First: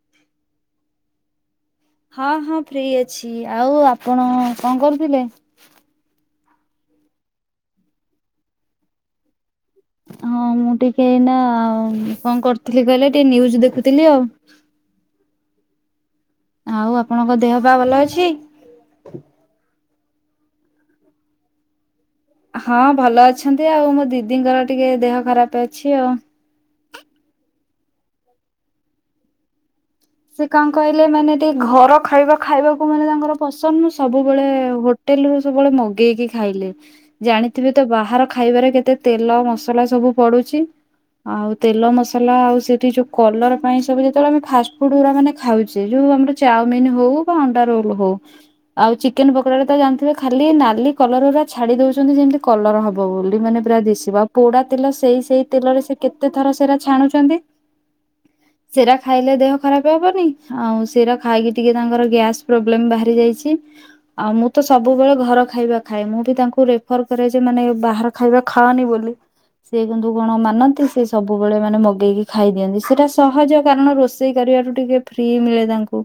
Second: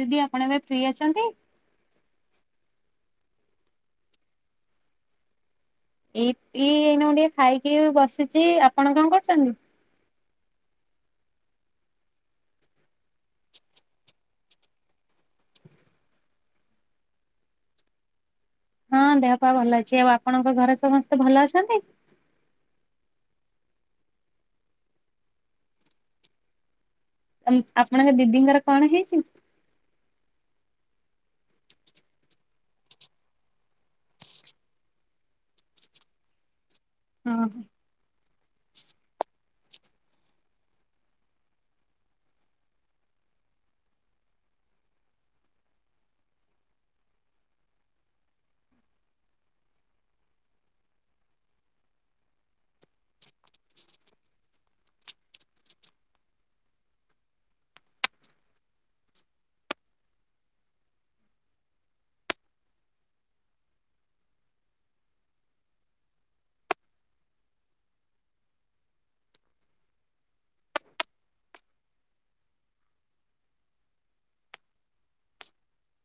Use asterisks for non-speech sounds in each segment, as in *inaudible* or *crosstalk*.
ଦିଦି ଆପଣ ଏବେ ଫ୍ରି ଅଛନ୍ତି। ହଁ ହଁ ଫ୍ରି ଅଛି। ଆଉ ଆପଣ କଣ କରୁଥିଲେ? ଏଇ ଏଇନା ଟିକେ ଖାଇକି ବସିଛି। ଆପଣ କଣ କରୁଛନ୍ତି? ହଁ ମୁଁ ଟିକେ ଏଇନା କଣ କରିଥିଲି କହିଲେ ଟିକେ ନିୁଜ ଦେଖୁଥିଲି ଆଉ। ଆଉ ଆପଣଙ୍କ ଦେହ ପା ଭଲ ଅଛି। ହଁ ଦେହ ପା ଭଲ ଅଛି। ସେ ଆଉ ଆପଣଙ୍କ ଘରେ ସମସ୍ତେ ଭଲ ଅଛନ୍ତି। ହଁ ଭଲ ଅଛନ୍ତି ଆଉ ମୋ ଦିଦିଙ୍କର ଟିକେ ଦେହ ଖରାପ ଅଛି ଆଉ। ଆପଣଙ୍କ ଦିଦିଙ୍କର କଣ ହେଇଛି? ସେ କଣ କହିଲେ ମାନେ ଟିକେ ଘର ଖାଇବା ଖାଇବାକୁ ମାନେ ତାଙ୍କର ପସନ୍ଦ ମୁ ସବୁବେଳେ ହୋଟେଲ ରୁ ସବୁବେଳେ ମଗେଇକି ଖାଇଲେ। ହଁ ଜାଣିଥିବେ ତ ବାହାର ଖାଇବାରେ କେତେ ତେଲ ମସଲା ସବୁ ପଡୁଛି ଆଉ ତେଲ ମସଲା ଆଉ ସେଠି ଯୋଉ କଲର ପାଇଁ ସବୁ ଯେତେବେଳେ ଆମେ ଫାଷ୍ଟ ଖାଉ ଯୋଉ ଆମର ଚାମିନ ହଉ ବା ଅଣ୍ଡା ରୋଲ ହଉ ଆଉ ଚିକେନ ପକୋଡାରେ ତ ଜାଣିିବେ ଖାଲି ନାଲି କଲର ଛାଡି ଦଉଛନ୍ତି ଯେମତି କଲର ହବ ବୋଲି ମାନେ ପ ଦିଶିବ ପୋଡା ତେଲ ସେଇ ସେଇ ତେଲରେ ସେ କେତେ ଥର ସେ ଛାଣୁଛନ୍ତି ସେରା ଖାଇଲେ ଦେହ। ଖରାପ ହବନି ଆଉ ସେଟା ଖାଇକି ଟିକେ ତାଙ୍କର ଗ୍ୟାସ୍ ପ୍ରୋବ୍ଲେମ ବାହାରି ଯାଇଛି ଆଉ ମୁଁ ତ ସବୁବେଳେ ଘର ଖାଇବା ଖାଏ ମୁଁ ବି ତାଙ୍କୁ ରେଫର କରେ ଯେ ମାନେ ବାହାର ଖାଇବା ଖାଅନି ବୋଲି ସେ କିନ୍ତୁ କଣ ମାନନ୍ତି ସେ ସବୁବେଳେ ମାନେ ମଗେଇକି ଖାଇଦିଅନ୍ତି ସେଟା ସହଜ କାରଣ ରୋଷେଇ ସେଇ କରିବାଠୁ ଟିକେ ଫ୍ରି ମିଳେ ତାଙ୍କୁ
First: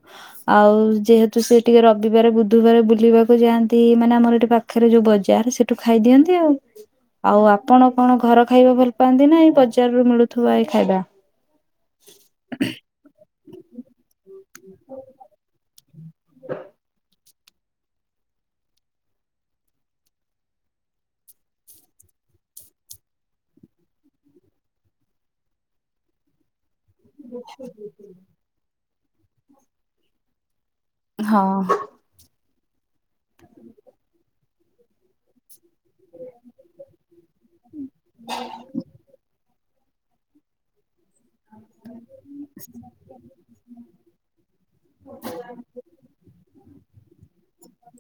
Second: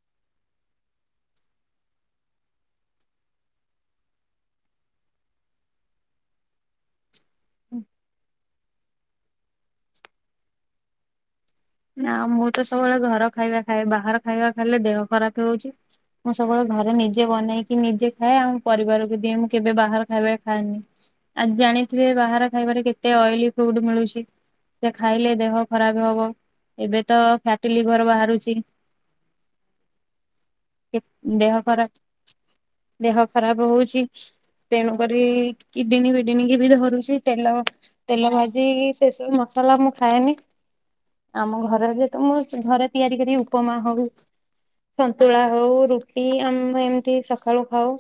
ଆଉ ଯେହେତୁ ସେ ଟିକେ ରବିବାର ବୁଧବାର ବୁଲିବାକୁ ଯାଆନ୍ତି ମାନେ ଆମର ଏଠି ପାଖରେ ଯୋଉ ବଜାର ସେଠୁ ଖାଇଦିଅନ୍ତି ଆଉ। ଆଉ ଆପଣ କଣ ଘର ଖାଇବା ଭଲ ପାଆନ୍ତି ନା ଏଇ ବଜାରରୁ ମିଳୁଥିବା ଏଇ ଖାଇବା। ନା ମୁଁ ତ ସବୁବେଳେ ଘର ଖାଇବା ଖାଇଏ ବାହାର ଖାଇବା ଖାଇଲେ ଦେହ ଖରାପ ହେଉଛି। ମୁଁ ସବୁବେଳେ ଘରେ ନେଇଯି ନିଜେ ବନେଇକି ନିଜେ ଖାଏ ଆଉ ପରିବାରକୁ ଦିଏ ମୁଁ କେବେ ବାହାର ଖାଇବାାରେ ଖାଏନି ଆ ଜାଣିଥିବେ ବାହାର ଖାଇବାରେ କେତେ ଅଏଲି ଫ୍ରୁଡ ମିଳୁଛି ସେ ଖାଇଲେ ଦେହ ଖରାପ ହବ। ଏବେ ତ ଫ୍ୟାଟି ଲିଭର ବାହାରୁଛି। କେ ଦେହ ହଁ ଖରା ଦେହ ଖରାପ ହଉଛି ତେଣୁକରି କିଡିନୀ ବିଡିନ କି ବି ଧରୁଛି ତେଲ ତେଲ ଭାଜିି ସେସବୁ ମସଲା ମୁଁ ଖାଏନି ଆମ ଘର ଯେହେତୁ ମୁଁ ଘରେ ତିଆରି କର ଉପମା ହଉ ସନ୍ତୁଳା ହଉ ରୁଟି ଆମେ ଏମିତି ସକାଳୁ ଖାଉ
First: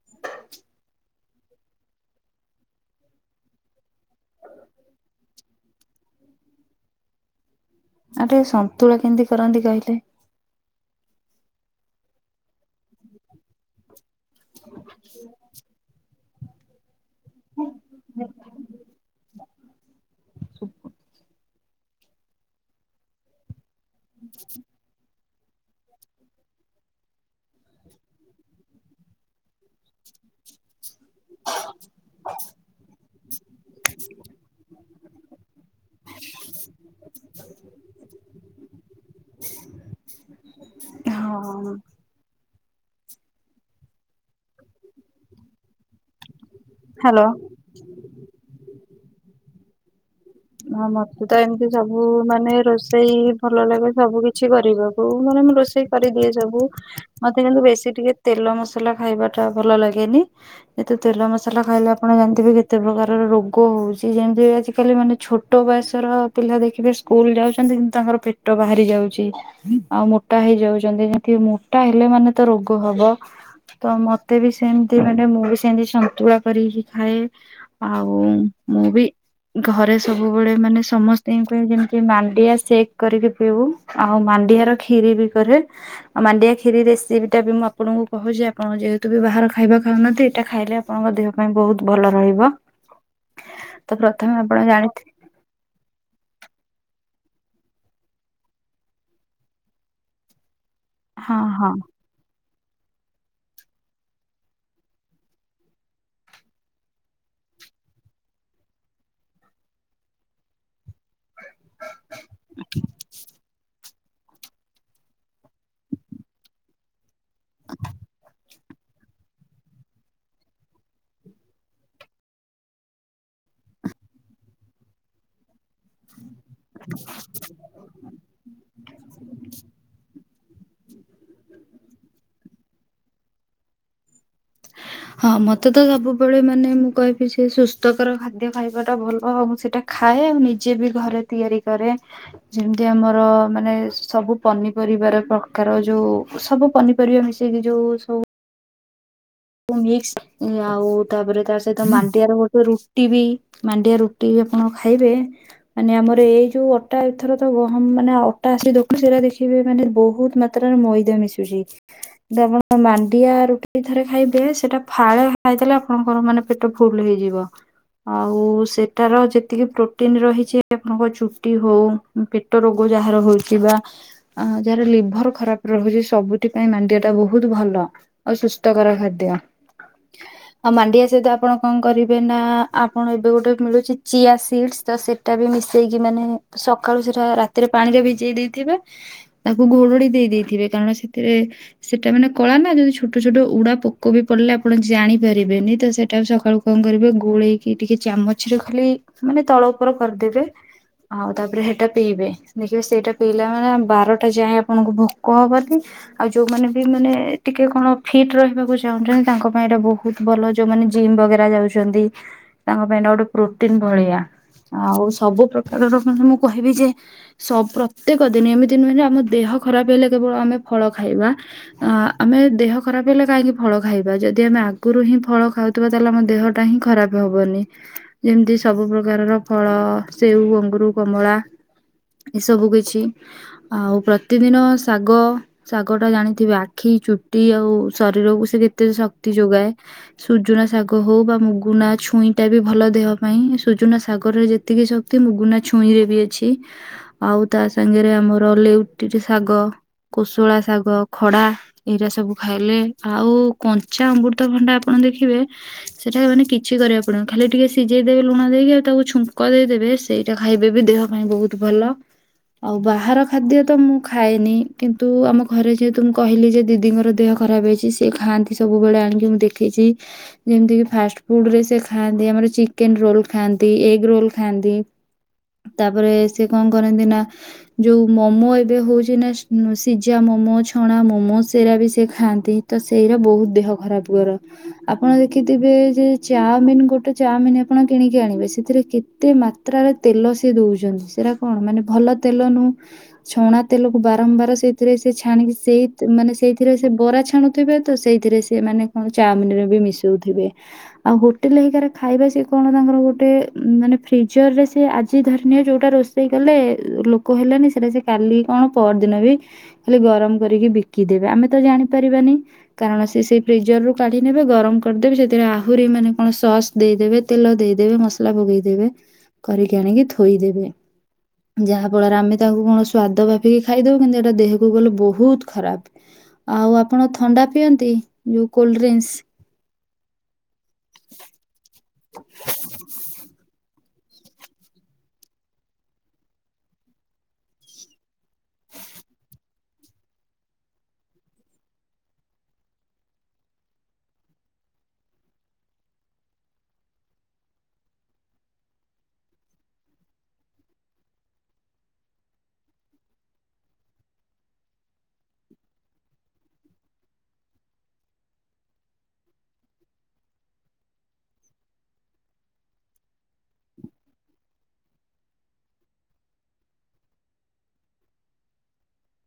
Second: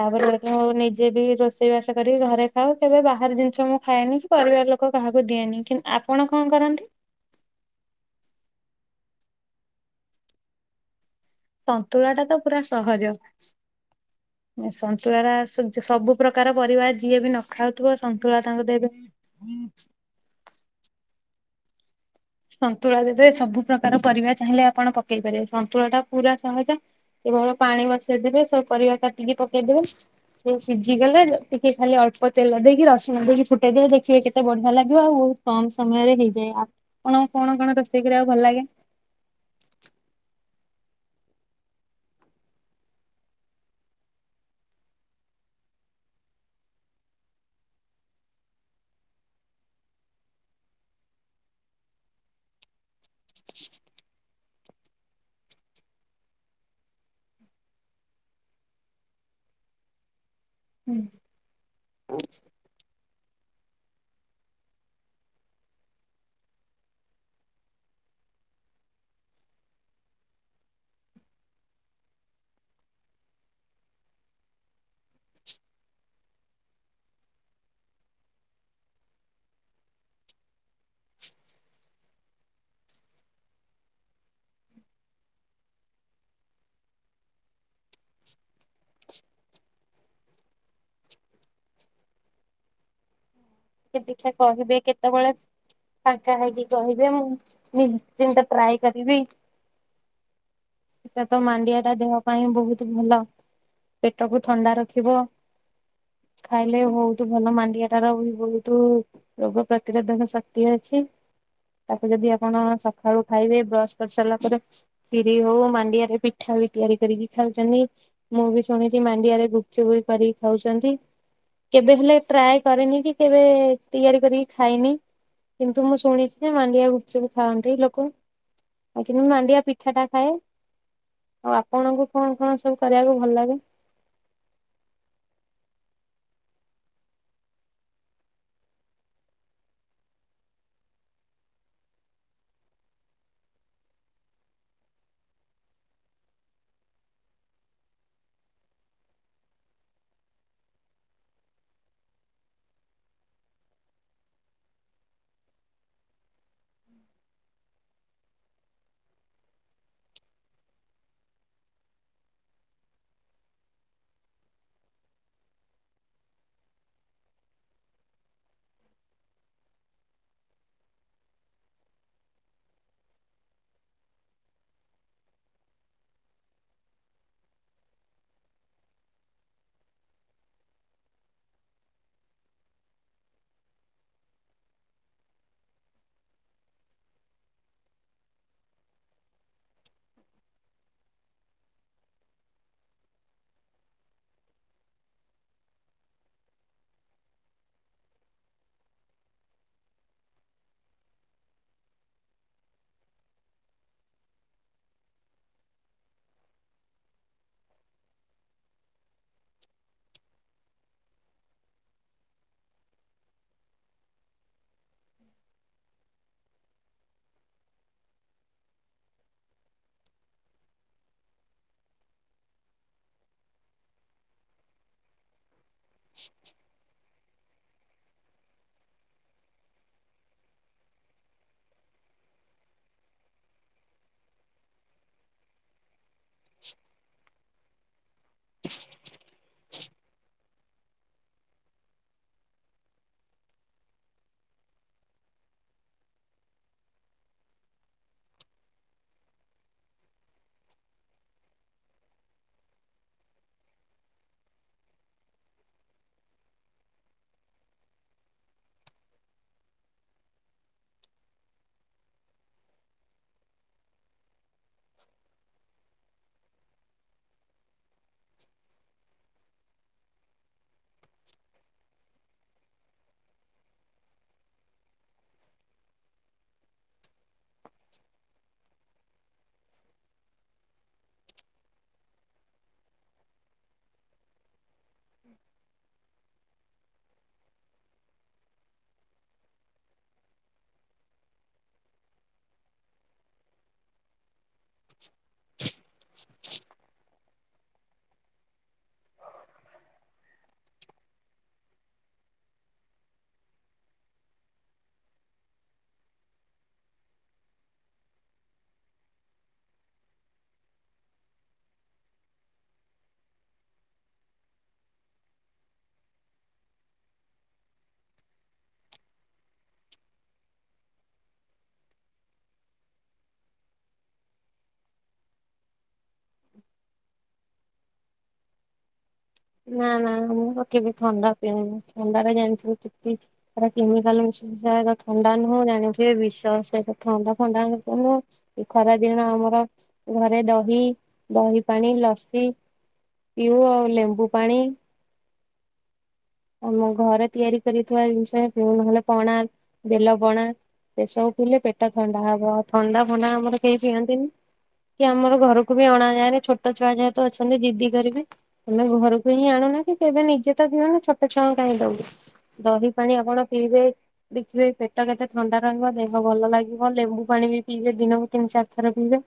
ତାପରେ ନିଜେ ବି ରୋେଇ ରଷେଇ ବାସ କର ଘରେ ଖାଉ କେବେ ବାହାର ଜିନିଷ ମୁଁ ଖାଏନି କି ପରିବାର ଲୋକ କାହାକୁ ଦିଏନି କିନ୍ତ ଆପଣ କଣ କରନ୍ତି। ଆଉ ଟିକେ ସନ୍ତୁଳା କେମତି କରନ୍ତି କହିଲେ। ସନ୍ତୁଳା ଟା ତ ପୁରା ସହଜ ସନ୍ତୁଳା ଟା ସବୁ ପ୍ରକାର ପରିବା ଅଛି। ଯିଏ ବି ନ ଖାଉଥିବ ସନ୍ତୁଳା ତାଙ୍କୁ ଦେବେ ସୁ *unintelligible* ସନ୍ତୁଳା ଦେବ ସବୁ ପ୍ରକାର ପରିବା ଚାହିଁଲେ ଆପଣ ପକେଇ ପାରିବେ। ପକେଇ ପାରିବ ସନ୍ତୁଳ ଟା ପୁରା ସହଜ। କେବଳ ପାଣି ବସେଇଦେବେ, ସବୁ ପରିବା କାଟିକି ପକେଇଦେବେ ସିଜି ଯିବ। ବଗଲେ ଟିକେ ଖାଲି ଅଳ୍ପ ତେଲ ଦେଇକି, ରସୁଣ ଦେଇକି ଫୁଟେଇ ଦେବେ ଦେଖିବେ କେତେ ବଢିଆ ଲାଗିବ। ଯ ଆ ହଉ *unintelligible* କମ ସମୟରେ ହେଇଯାଏ, ଆପ ତମକୁ କଣ କଣ ରୋଷେଇ କରିବାକୁ ଭଲ ଲାଗେ? ହଁ! ହ୍ୟାଲୋ! ହ! ମତେ ତ ଏମିତି ସବୁ ମାନେ ରୋଷେଇ ଭଲ ଲାଗେ ସବୁ କିଛି କରିବାକୁ, ମାନେ ମୁଁ ରୋଷେଇ କରିଦିଏ ସବୁ। ମତେ କିନ୍ତୁ ବେଶୀ ଟିକେ ତେଲ, ମସଲା ଖାଇବା ଟା ଭଲ ଲାଗେନି। ଯେତ ତେଲ ମସଲା ଖାଇଲା ପରେ ଆପଣ ଜାଣିଥିବେ କେତେ ପ୍ରକାରର ରୋଗ ହଉଛି ଯେମିତି ଆଜିକାଲି ମାନେ, ଛୋଟ ବୟସର ପିଲା ଦେଖିବେ ସ୍କୁଲ ଯାଉଛନ୍ତି କିନ୍ତୁ ତାଙ୍କର ଛୋଟ ବୟଷର ପିଲା ଦେଖିବେ, ସ୍କୁଲ ଯାଉଛନ୍ତି କିନ୍ତୁ ତାଙ୍କର ପେଟ ବାହାରି ଯାଉଛି, ଆଉ ମୋଟା ହେଇଯାଉଛନ୍ତି, ଯେମିତି ମୋଟା ହେଲେ ମାନେ ତ ରୋଗ ହବ! ତ ମତେ ବି ସେମିତି ମାନେ ମୁଁ ବି ସେମିତି ସନ୍ତୁଳା କରିକି ଖାଏ। ଆଉ ମୁଁ ବି ଘରେ, ସବୁବେଳେ ମାନେ ସମସ୍ତଙ୍କ ପାଇଁ ଯେମିତି ମାଣ୍ଡିଆ ସେକ୍ କରିକି ପିଇବୁ, ଆଉ ମାଣ୍ଡିଆର ଖିରି ବି କରେ, ଆଉ ମାଣ୍ଡିଆ ଖିରିର ରେସିପି ଟା ବି ମୁଁ ଆପଣଙ୍କୁ କହୁଛି ଆପଣ ଯେହେତୁ ବି ବାହାର ଖାଇବା, ଖାଉନାହାନ୍ତି, ଏଇଟା ଖାଇଲେ ଆପଣଙ୍କ ଦେହ ପାଇଁ ବହୁତ ଭଲ ରହିବ। ତ ପ୍ରଥମେ ଆପଣ ଜାଣି ସେତେବେଳେ ଫାଙ୍କା ହେଇକି କହିହି। ମୁଁ ଦି ତିନିଟା ଟ୍ରଏ କରିବି। ସେ ହଁ ତ ହଁ ମାଣ୍ଡିଆ ଟା ଦେହ ପାଇଁ ବହୁତ ବହୁତ ଭଲ। ପେଟକୁ ଥଣ୍ଡା ରଖିବ, ଖାଇଲେ ବହୁତ ଭଲ ମାଣ୍ଡିଆ ଟାର ବି ବହୁତ। କିୁ ରୋଗ ପ୍ରତିରୋଧକ ଶକ୍ତି ଅଛି। ତାକୁ ଯଦି ଆପଣ ସକାଳୁ ଖାଇବେ ବ୍ରସ କରିକି। କରି ସାରିଲା ପରେ, କ୍ଷିରି ହଉ ମାଣ୍ଡିଆରେ ପିଠା ବି ତିଆରି କରିକି ଖାଉଛନ୍ତି, ମୁଁ ବି ଶୁଣିଛି ମାଣ୍ଡିଆରେ ଗୁପଚୁପ ବି କରିକି ଖାଉଛନ୍ତି। କେବେ ହେଲେ ଟ୍ରାଏ କରେନି କି, କେବେ ତିଆରି କରିକି ଖାଇନି, କିନ୍ତୁ! ମୁଁ ଶୁଣିଛି। ସେ ମାଣ୍ଡିଆ ଗୁପଚୁପ ଖାଆନ୍ତି ଲୋକ, ଆଉ କିନ୍ତୁ ମାଣ୍ଡିଆ ପିଠା ଟା ଖାଏ। ଆଉ ଆପଣଙ୍କୁ କଣ କଣ ସବୁ କରିବାକୁ ଭଲ ଲାଗେ? ହଁ! ମତେ ତ ସବୁବେଳେ ମାନେ ମୁଁ କହିବି ସେ ସୁସ୍ଥକର ଖାଦ୍ୟ ଖାଇବାଟା ଭଲ, ଆଉ ମୁଁ ସେଇଟା ଖାଏ ଆଉ ନିଜେ ବି ଘରେ ତିଆରି କରେ। ଯେମିତି ଆମର ମାନେ ସବୁ ପନିପରିବାାର ପ୍ରକାର ଯୋଉ ସବୁ ପନିପରିବା ମିଶେଇକି ଯୋଉ ସବୁ, ସବୁ ମିକ୍ସ ଆଉ ତାପରେ ତା ସହିତ ମାଣ୍ଡିଆ ର ଗୋଟେ ରୁଟି ବି ମାଣ୍ଡିଆ ରୁଟି ବି ଆପଣ ଖାଇବେ, ମାନେ ଆମର ଏଇ ଯୋଉ ଅଟା ଏଥର ତ ଗହମ ମାନେ ଅଟା ଆସିକ ଦଖ ସେଇଟା ଦେଖିବେ ମାନେ ବହୁତ ମାତ୍ରାରେ ମଇଦା ମିଶୁଛି। ଆପଣ ମାଣ୍ଡିଆ ରୁଟିଥରେ ଖାଇବେ, ସେଟା ଫାଳେ ଖାଇଦେଲେ ଆପଣଙ୍କର ମାନେ ପେଟ ଫୁଲ ହେଇଯିବ। ଆଉ, ସେଟାର ଯେତିକି ପ୍ରୋଟିନ ରହିଛି ଆପଣଙ୍କ ଚୁଟି ହଉ, ପେଟ ରୋଗ, ଯାହାର ହଉଛି ବା ଯାହାର ଲିଭର ଖରାପ ରହୁଛି, ସବୁଥି ପାଇ ମାଣ୍ଡିଆ ଟା ବହୁତ ଭଲ, ଆଉ ସୁସ୍ଥକର ଖାଦ୍ୟ। ଆଉ ମାଣ୍ଡିଆ ସହିତ ଆପଣ କଣ କରିବେ ନା, ଆପଣ ଏବେ ଗୋଟେ ମିଳୁଛି ଚିଆ ସିଡ ତ ସେଟା ବି ମିଶେଇକି, ମାନେ ସକାଳୁ ସେଟା ରାତିରେ ପାଣିରେ ଭିଜେଇ ଦେଇଥଥିବେ, ତାକୁ ଘୋଡଡି ଦେଇ ଦେଇେଇଥିବେ କାରଣ ସେଥିରେ ସେଟା ମାନେ କଳା ନା ଯଦି ଛୋଟ ଛୋଟ ଉଡା ପୋକ କୋବି ପଡ଼ିଲେ ଆପଣ ଜାଣି ପାରିବେନି ତ ସେଟାବି ସକାଳୁ କଣ କରିବେ ଗୋଳେଇକି ଟିକେ ଚାମଚ ରେ ଖାଲି ମାନେ ତଳ ଉପର କରିଦେବେ ଆଉ ତାପରେ ହେଟା ପିଇବେ ଦେଖିବେ ସେଇଟା ପିଇଲା ମାନେ ଆମ୍ ବାରଟା ଯାଏଁ ଆପଣଙ୍କୁ ଭୋକ ହବନି ଆଉ ଯୋଉମାନେ ବି ମାନେ ଟିକେ କଣ ଫିଟ୍ ରହିବାକୁ ଚା *unintelligible* ତାଙ୍କ ପାଇଁ ଏଇଟା ବହୁତ ଭଲ ଯୋଉମାନେ ଜିମ୍ ବଗେରା ଯାଉଛନ୍ତି ତାଙ୍କ ପାଇଁ ଏଟା ଗୋଟେ ପ୍ରୋଟିନ ଭଳିଆ ଆଉ ସବୁ ପ୍ରକାରର ମୁଁ ମୁଁ କହିବି ଯେ ସବ୍ ପ୍ରତ୍ୟେକ ଦିନି ଏମିତି ନୁହେଁ ଯେ ଆମ ଦେହ ଖରାପ ହେଲେ କେବଳ ଆମେ ଫଳ ଖାଇବା ଆ ଆମେ ଦେହ ଖରାପ ହେଲେ ଖାଇକି ଫଳ ଖାଇବା ଯଦି ଆମେ ଆଗୁରୁ ହିଁ ଫଳ ଖାଉ ତୁବ ତାହାଲେ ଆମ ଦେହଟା ହିଁ ଖରାପ ହବନି ଯେମିତି ସବୁ ପ୍ରକାରର ଫଳ ସେଉ, ଅଙ୍ଗୁରୁ, କମଳା ଏସବୁ କିଛି ଆଉ ପ୍ରତିଦିନ ଶାଗ ଶାକ କଉଟା ଜାଣିଥିବେ ଆଖି ଚୁ ଟି ଆଉ ଶରୀର ଉ ରିତେଜ୍ ଶକ୍ତି ଯୋଗାଏ। ସୁଜୁନା ଶାଗ ହଉ ବା ମୁଗୁନା ଛୁଇଁ ଟା ବି ଭଲ ଦେହ ପାଇଁ ସୁଜୁନା ଶାଗରେ ଯେତିକି ଶକ୍ତି ମୁଗୁନା ଛୁଇଁ ରେ ବି ଅଛି ଆଉ ତା ସାଙ୍ଗରେ ଆମର ଲେଉଟି ଚି ଶାଗ, କୋଶଳା ଶାଗ, ଖଡ଼ା ଏଇରା ସବୁ ଖାଇଲେ ଆଉ କଞ୍ଚା ଅମୃତଭଣ୍ଡା ଆପଣ ଦେଖିବେ ସେଟାବି ମାନେ କିଛି କରିବାକୁ ପଡିଅନି ଖାଲି ଟିକେ ସିଝେଇ ଦେବେ ଲୁଣ ଦେଇକି ଆଉ ତାକୁ ଛୁଙ୍କ ଦେଇଦେବେ ସେଇଟା ଖାଇବେ ବି ଦେହ ପାଇଁ ବହୁତ ଭଲ ଆଉ ବାହାର ଖାଦ୍ୟ ତ ମୁଁ ଖାଏନି କିନ୍ତୁ ଆମ ଘରେ ଯେହେତୁ ମୁଁ କହିଲି ଯେ ଦିଦିଙ୍କର ଦେହ ଖରାପ ହେଇଚି ଚି ଏ ଖାଆନ୍ତି ସବୁବେଳେ ଆଣିକି ମୁଁ ଦେଖିଛି ଯେମିତିକି ଫାଷ୍ଟଫୁଡ୍ ରେ ସେ ଖାଆନ୍ତି ଆମର ଚିକେନ ରୋଲ୍ ଖାଆନ୍ତି ଏଗ୍ ରୋଲ୍ ଖାଆନ୍ତି ତାପରେ ସେ କଣ କରନ୍ତି ନା ଯୋଉ ମୋମୋ ଏବେ ହଉଛି ନା ସି ସିଝା ମୋମୋ ଛଣା ମୋମୋ ସେଇରା ବି ସେ ଖାଆନ୍ତି। ତ ସେଇରା ବହୁତ ଦେହ ଖରାପ କର। ଆପଣ ଦେଖିଥିବେ ଯେ ଚି ଚାଓମିନ୍ ଗୋଟେ ଚାମିନ୍ ଆପଣ କିଣିକି ଆଣିବେ ସେଥିରେ କେତେ ମାତ୍ରାରେ ତେଲ ସେ ଦଉଛନ୍ତି ସେରା କଣ ମାନେ ଭଲ ତେଲ ନୁ ଛଣା ତେଲକୁ ବାରମ୍ବାର ସେ ସେଥିରେ ସେ ଛାଣିକି ସେଇ ଥି ମାନେ ସେଇଥିରେ ବି ସେ ବରା ଛାଣୁ ତ ସେଇଥିରେ ସେ ମାନେ କଣ ଚାଓମିନିରେ ବି ମିଶଉଥିବେ ଆଉ ହୋଟେଲ ହେଇକା ରେ ଖାଇବା ସେ କଣ ତାଙ୍କର ଗୋଟେ ଉଁ ମାନେ ଫ୍ରିଜର ରେ ସେ ଆଜି ଧରିନିଅ ଯୋଉଟା ରୋଷେଇ କଲେ ଲୋକ ହେଲେନି ସେଟା ସେ କାଲି କଣ ପଅର ଦିନ ବି ଖାଲି ଗରମ କରିକି ବିକିଦେବେ ଆମେ ତ ଜାଣିପାରିବାନି। କାରଣ ସେ ସେଇ ପ୍ରିଜର ରୁ କାଢି ନେବେ ଗରମ କରିଦେବେ ସେଥିରେ ଆହୁରି ମାନେ କଣ ସସ୍ ଦେଇଦେବେ ତେଲ ଦେଇଦେବେ ମସଲା ପକେଇଦେବେ କରିକି ଆଣିକି ଥୋଇଦେବେ ଉଁ ଯାହା ଫଳରେ ଆମେ ତାକୁ କଣ ସ୍ଵାଦ ଭବିକି ଖାଇଦବୁ କିନ୍ତୁ ଏଇଟା ଦେହକୁ ଗଲେ ବହୁତ ଖରାପ ଆଉ ଆପଣ ତ ଥଣ୍ଡା ପିଅନ୍ତି ଯୋଉ କୋଲଡ୍ରିନ୍ସ। ନା ନା ମୁଁ ତ କେବେ ଥଣ୍ଡା ପିଏନି। ଥଣ୍ଡାରେ ଜାଣିଥିବେ *unintelligible* କେମିକାଲ ମିଶେ ମିଶା ଥଣ୍ଡା ନୁହଁ ଜାଣିବେ ବିଷ ଷଦ ଥଣ୍ଡା ଫଣ୍ଡା ଏ ଖରା ଦିନ ଆମର ଘରେ ଦହି, ଦହିପାଣି, ଲସି ପିଉ ଆଉ ଲେମ୍ବୁ ପାଣି। ଆମ ଘରେ ତିଆରି କରିଥିବା ଜିନ୍ସ ହିଁ ପିଉ ନହେଲେ ପଣା, ବେଲପଣା ଏସବୁ ପିଇଲେ ପେଟ ଥଣ୍ଡା ହବ ଆଉ ଥଣ୍ଡା ଫଣ୍ଡା ଆମର କେହି ପିଅନ୍ତିନି କି ଆମର ଘରକୁ ବି ଅଣାଯାଏରେ ଛୋଟ ଛୁଆ ଯେହେତୁ ଅଛନ୍ତି ଜିଦି କରିବେ ଆମେ ଘରକୁ ହିଁ ଆଣୁନା କି କେବେ ନିଜେତ ପିଉନା। ତ ଛୁଆଙ୍କୁ କାହିଁ ଦବୁ ଦହି ପାଣି ଆପଣ ପିଇବେ ଦେଖିବେ ପେଟ କେତେ ଥଣ୍ଡା ରହିବ ଦେହ ଭଲ ଲାଗିବ ଲେମ୍ବୁ ପାଣି ବି ପିଇବେ ଦିନକୁ ତିନ୍ ଚାରି ଥର ପିଇବେ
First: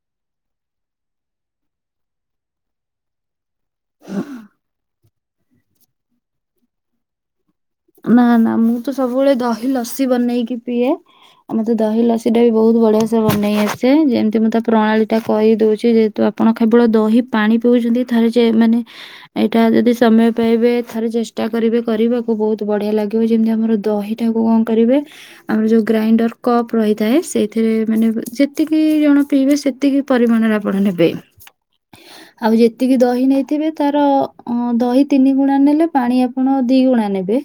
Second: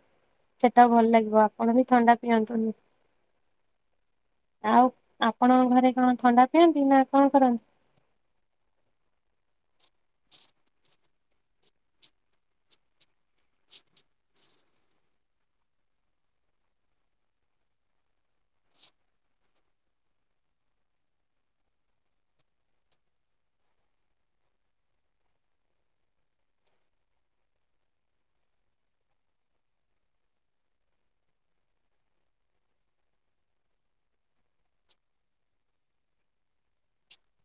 ସେଟା ଭଲ ଲାଗିବ ଆପଣ ବି ଥଣ୍ଡା ପିଅନ୍ତୁନି। ଆଉ। ଆପଣଙ୍କ ଘରେ କଣ ଥଣ୍ଡା ଖେନ୍ତି ନା କଣ କରନ୍ତି? ଆ ନା ନା ମୁଁ ତ ସବୁବେଳେ ଦହି ଲସି ବନେଇକି ପିଏ ଆମେ ତ ଦହି ଲସି ଟା ବି ବହୁତ ବଢିଆସେ ବନେଇ ଆସେ ଯେମିତି ମୁଁ ତାକୁ ପ୍ରଣାଳୀ ଟା କହିଦଉଛି ଯେହେତୁ ଆପଣ କେବଳ ଦହି ପାଣି ପିଉଛନ୍ତି, ଥରେ ଯେ ମାନେ ଏଇଟା ଯଦି ସମୟ ପାଇବେ ଥରେ ଚେଷ୍ଟା କରିବେ କରିବାକୁ ବହୁତ ବଢିଆ ଲାଗିବ ଯେମିତି ଆମର ଦହିଟାକୁ କଣ କରିବେ ଆମେ ଯୋଉ ଗ୍ରାଇଣ୍ଡର କପ୍ ରହିଥାଏ ସେଇଥିରେ ମାନେ ଯେତିକି ଜଣ ପିଇବେ ସେତିକି ପରିମାଣରେ ଆପଣ ନେବେ ଆଉ ଯେତିକି ଦହି ନେଇଥିବେ ତାର ଅଁ ଦହି ତିନି ଗୁଣା ନେଲେ ପାଣି ଆପଣ ଦି ଗୁଣା ନେବେ।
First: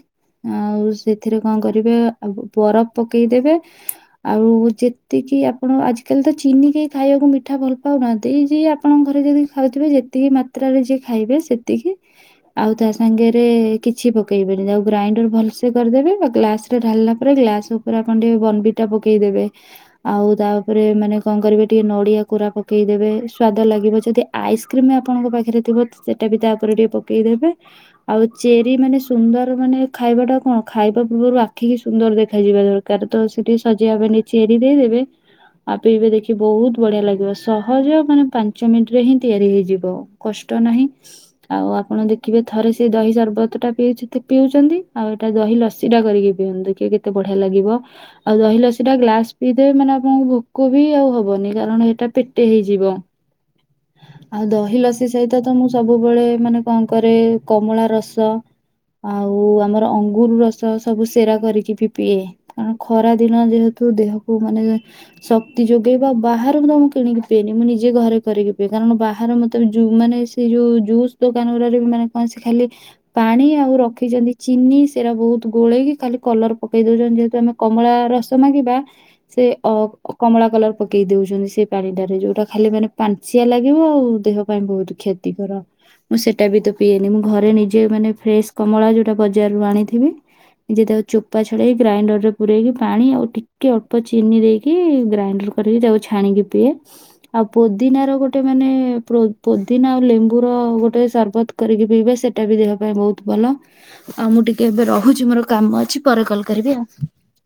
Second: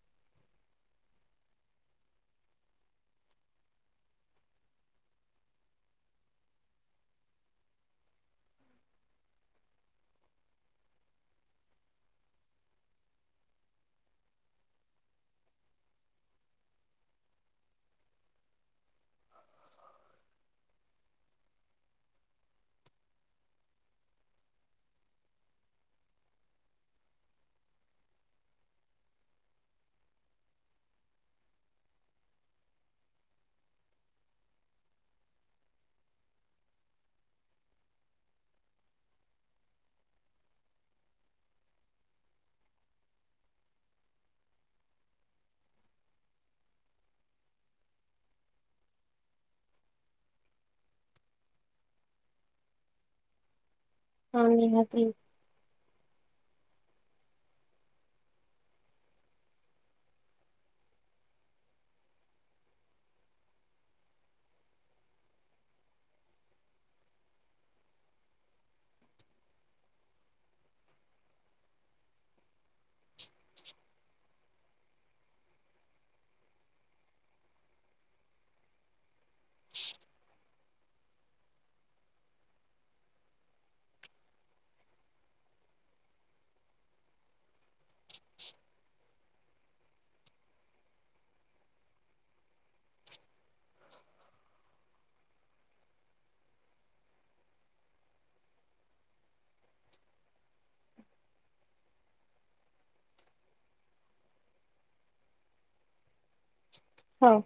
ଆଉ ସେଥିରେ କଣ କରିବେ ଆବୁ ବରଫ ପକେଇଦେବେ ଆଉ ଯେତିକି ଆପଣ ଆଜିକାଲିତ ଚିନି କେହି ଖାଇବାକୁ ମିଠା ଭଲ ପାଉନାହାନ୍ତି ଯିଏ ଆପଣଙ୍କ ଘରେ ଯଦି ଖାଉଥିବେ ଯେତିକି ମାତ୍ରାରେ ଯିଏ ଖାଇବେ ସେତିକି ଆଉ ତା ସାଙ୍ଗରେ କିଛି ପକେଇବେନି। ଗ୍ରାଇଣ୍ଡର ଭଲସେ କରିଦେବେ ବା ଗ୍ଲାସରେ ଢାଳିଲା ପରେ ଗ୍ଲାସ ଉପରେ ଆପଣ ଟିକେ ବନବିଟା ପକେଇଦେବେ, ଆଉ ତା ଉପରେ ମାନେ କଣ କରିବେ ଟିକେ ନଡିଆ କୋରା ପକେଇଦବେ ସ୍ଵାଦ ଲାଗିବ ଯଦି ଆଇସ୍କ୍ରିମ ଆପଣଙ୍କ ପାଖରେ ଥିବ ସେଟା ବି ତା ଉପରେ ଟିକେ ପକେଇଦବେ, ଆଉ ଚେରି ମାନେ ସୁନ୍ଦର ମାନେ ଖାଇବା ଟା କଣ ଖାଇବା ପୂର୍ବରୁ ଆଖିକୁ ସୁନ୍ଦର ଦେଖାଯିବା ଦରକାର ତ ସେଠି ସଜେଇବା ପା ନେଇ ଚେରି ଦେଇଦେବେ ଆଉ ପିଇବେ ଦେଖି ବହୁତ ବଢିଆ ଲାଗିବ ସହଜ ମାନେ ପାଞ୍ଚ ମିଣ୍ଟି ରେ ହିଁ ତିଆରି ହେଇଯିବ କଷ୍ଟ ନାହିଁ ସି ଆଉ ଆପଣ ଦେଖିବେ ଥରେ ସେ ଦହି ସରବତ ଟା ପିଉଥି ତେ ପିଉଛନ୍ତି ଆଉ ଏଟା ଦହି ଲସି ଟା କରିକି ପିଅନ୍ତୁ ଦେଖିବେ କେତେ ବଢିଆ ଲାଗିବ ଆଉ ଦହି ଲସି ଟା ଗ୍ଲାସ ପିଇଦେବେ ମାନେ ଆପଣଙ୍କୁ ଭୋକ ବି ଆଉ ହବନି କାରଣ ଏଟା ପେଟେ ହେଇଯିବ। ଆଉ ହଁ ଦହି ନିହାତି ଲସି ସହିତ ତ ମୁଁ ସବୁ ସବୁବେଳେ ମାନେ କଣ କରେ କମଳା ରସ ଆଉ ଆମର ଅଙ୍ଗୁରୁ ରସ ସବୁ ସେରା କରିକି ବି ପିଏ ଆଁ ଖରା ଦିନ ଯେହେତୁ ଦେହକୁ ମାନେ ଶକ୍ତି ଯୋଗେଇବ ବାହାରକୁ ତ ମୁଁ କିଣିକି ପିଏନି ମୁଁ ନିଜେ ଘରେ କରିକି ପିଏ କାରଣ ବାହର ମତେବି ଯୁ ମାନେ ସେ ଯୋଉ ଜୁସ୍ ଦୋକାନ ଗୁରାରେ ବି ମାନେ କଣ ସେ ଖାଲି ପାଣି ଆଉ ରଖିଛନ୍ତି ଚିନି ସେରା ବହୁତ ଗୋଳେଇକି ଖାଲି କଲର ପକେଇ ଦଉଚନ୍ତି ଯେହେତୁ ଆମେ କମଳା ରସ ମାଗିବା ସେ ଅ କମଳା କଲର ପକେଇ ଦଉଛନ୍ତି ସେ ପାଣିଟାରେ ଯୋଉଟା ଖାଲି ମାନେ ପାଞ୍ଚିଆ ଲାଗିବ ଆଉ ଦେହ ପାଇଁ ବହୁତ କ୍ଷତିକର ମୁଁ ସେଟାବି ତ ପିଏନି ମୁଁ ଘରେ ମାନେ ନିଜେ ମାନେ ଫ୍ରେସ୍ କମଳା ଯୋଉଟା ବଜାରରୁ ଆଣିଥିବି ନିଜେ ତାକୁ ଚୋପା ଛଡ଼େଇକି ଗ୍ରାଇଣ୍ଡରରେ ପୁରରେଇକି ପାଣି ଆଉ ଟିକେ ଅଳ୍ପ ଚିନି ଦେଇକି ଗ୍ରାଇଣ୍ଡର କରିକି ଚାକୁ ଛାଣିକି ପିଏ ଆଉ ପୋଦିିନା ର ଗୋଟେ ମାନେ ପ୍ରୋ ପୋଦିନା ଆଉ ଲେମ୍ବୁ ର ଗୋଟେ ସାରବତ୍ କରିକି ପିଇବେ ସେଟା ବି ଦେହ ପାଇଁ ବହୁତ ବଲ, ଆଉ ମୁଁ ଟିକେ ଏବେ ରହୁଛି ମୋର କାମ ଅଛି। ପରେ କଲ୍ କରିବି ଆଉ। ହଉ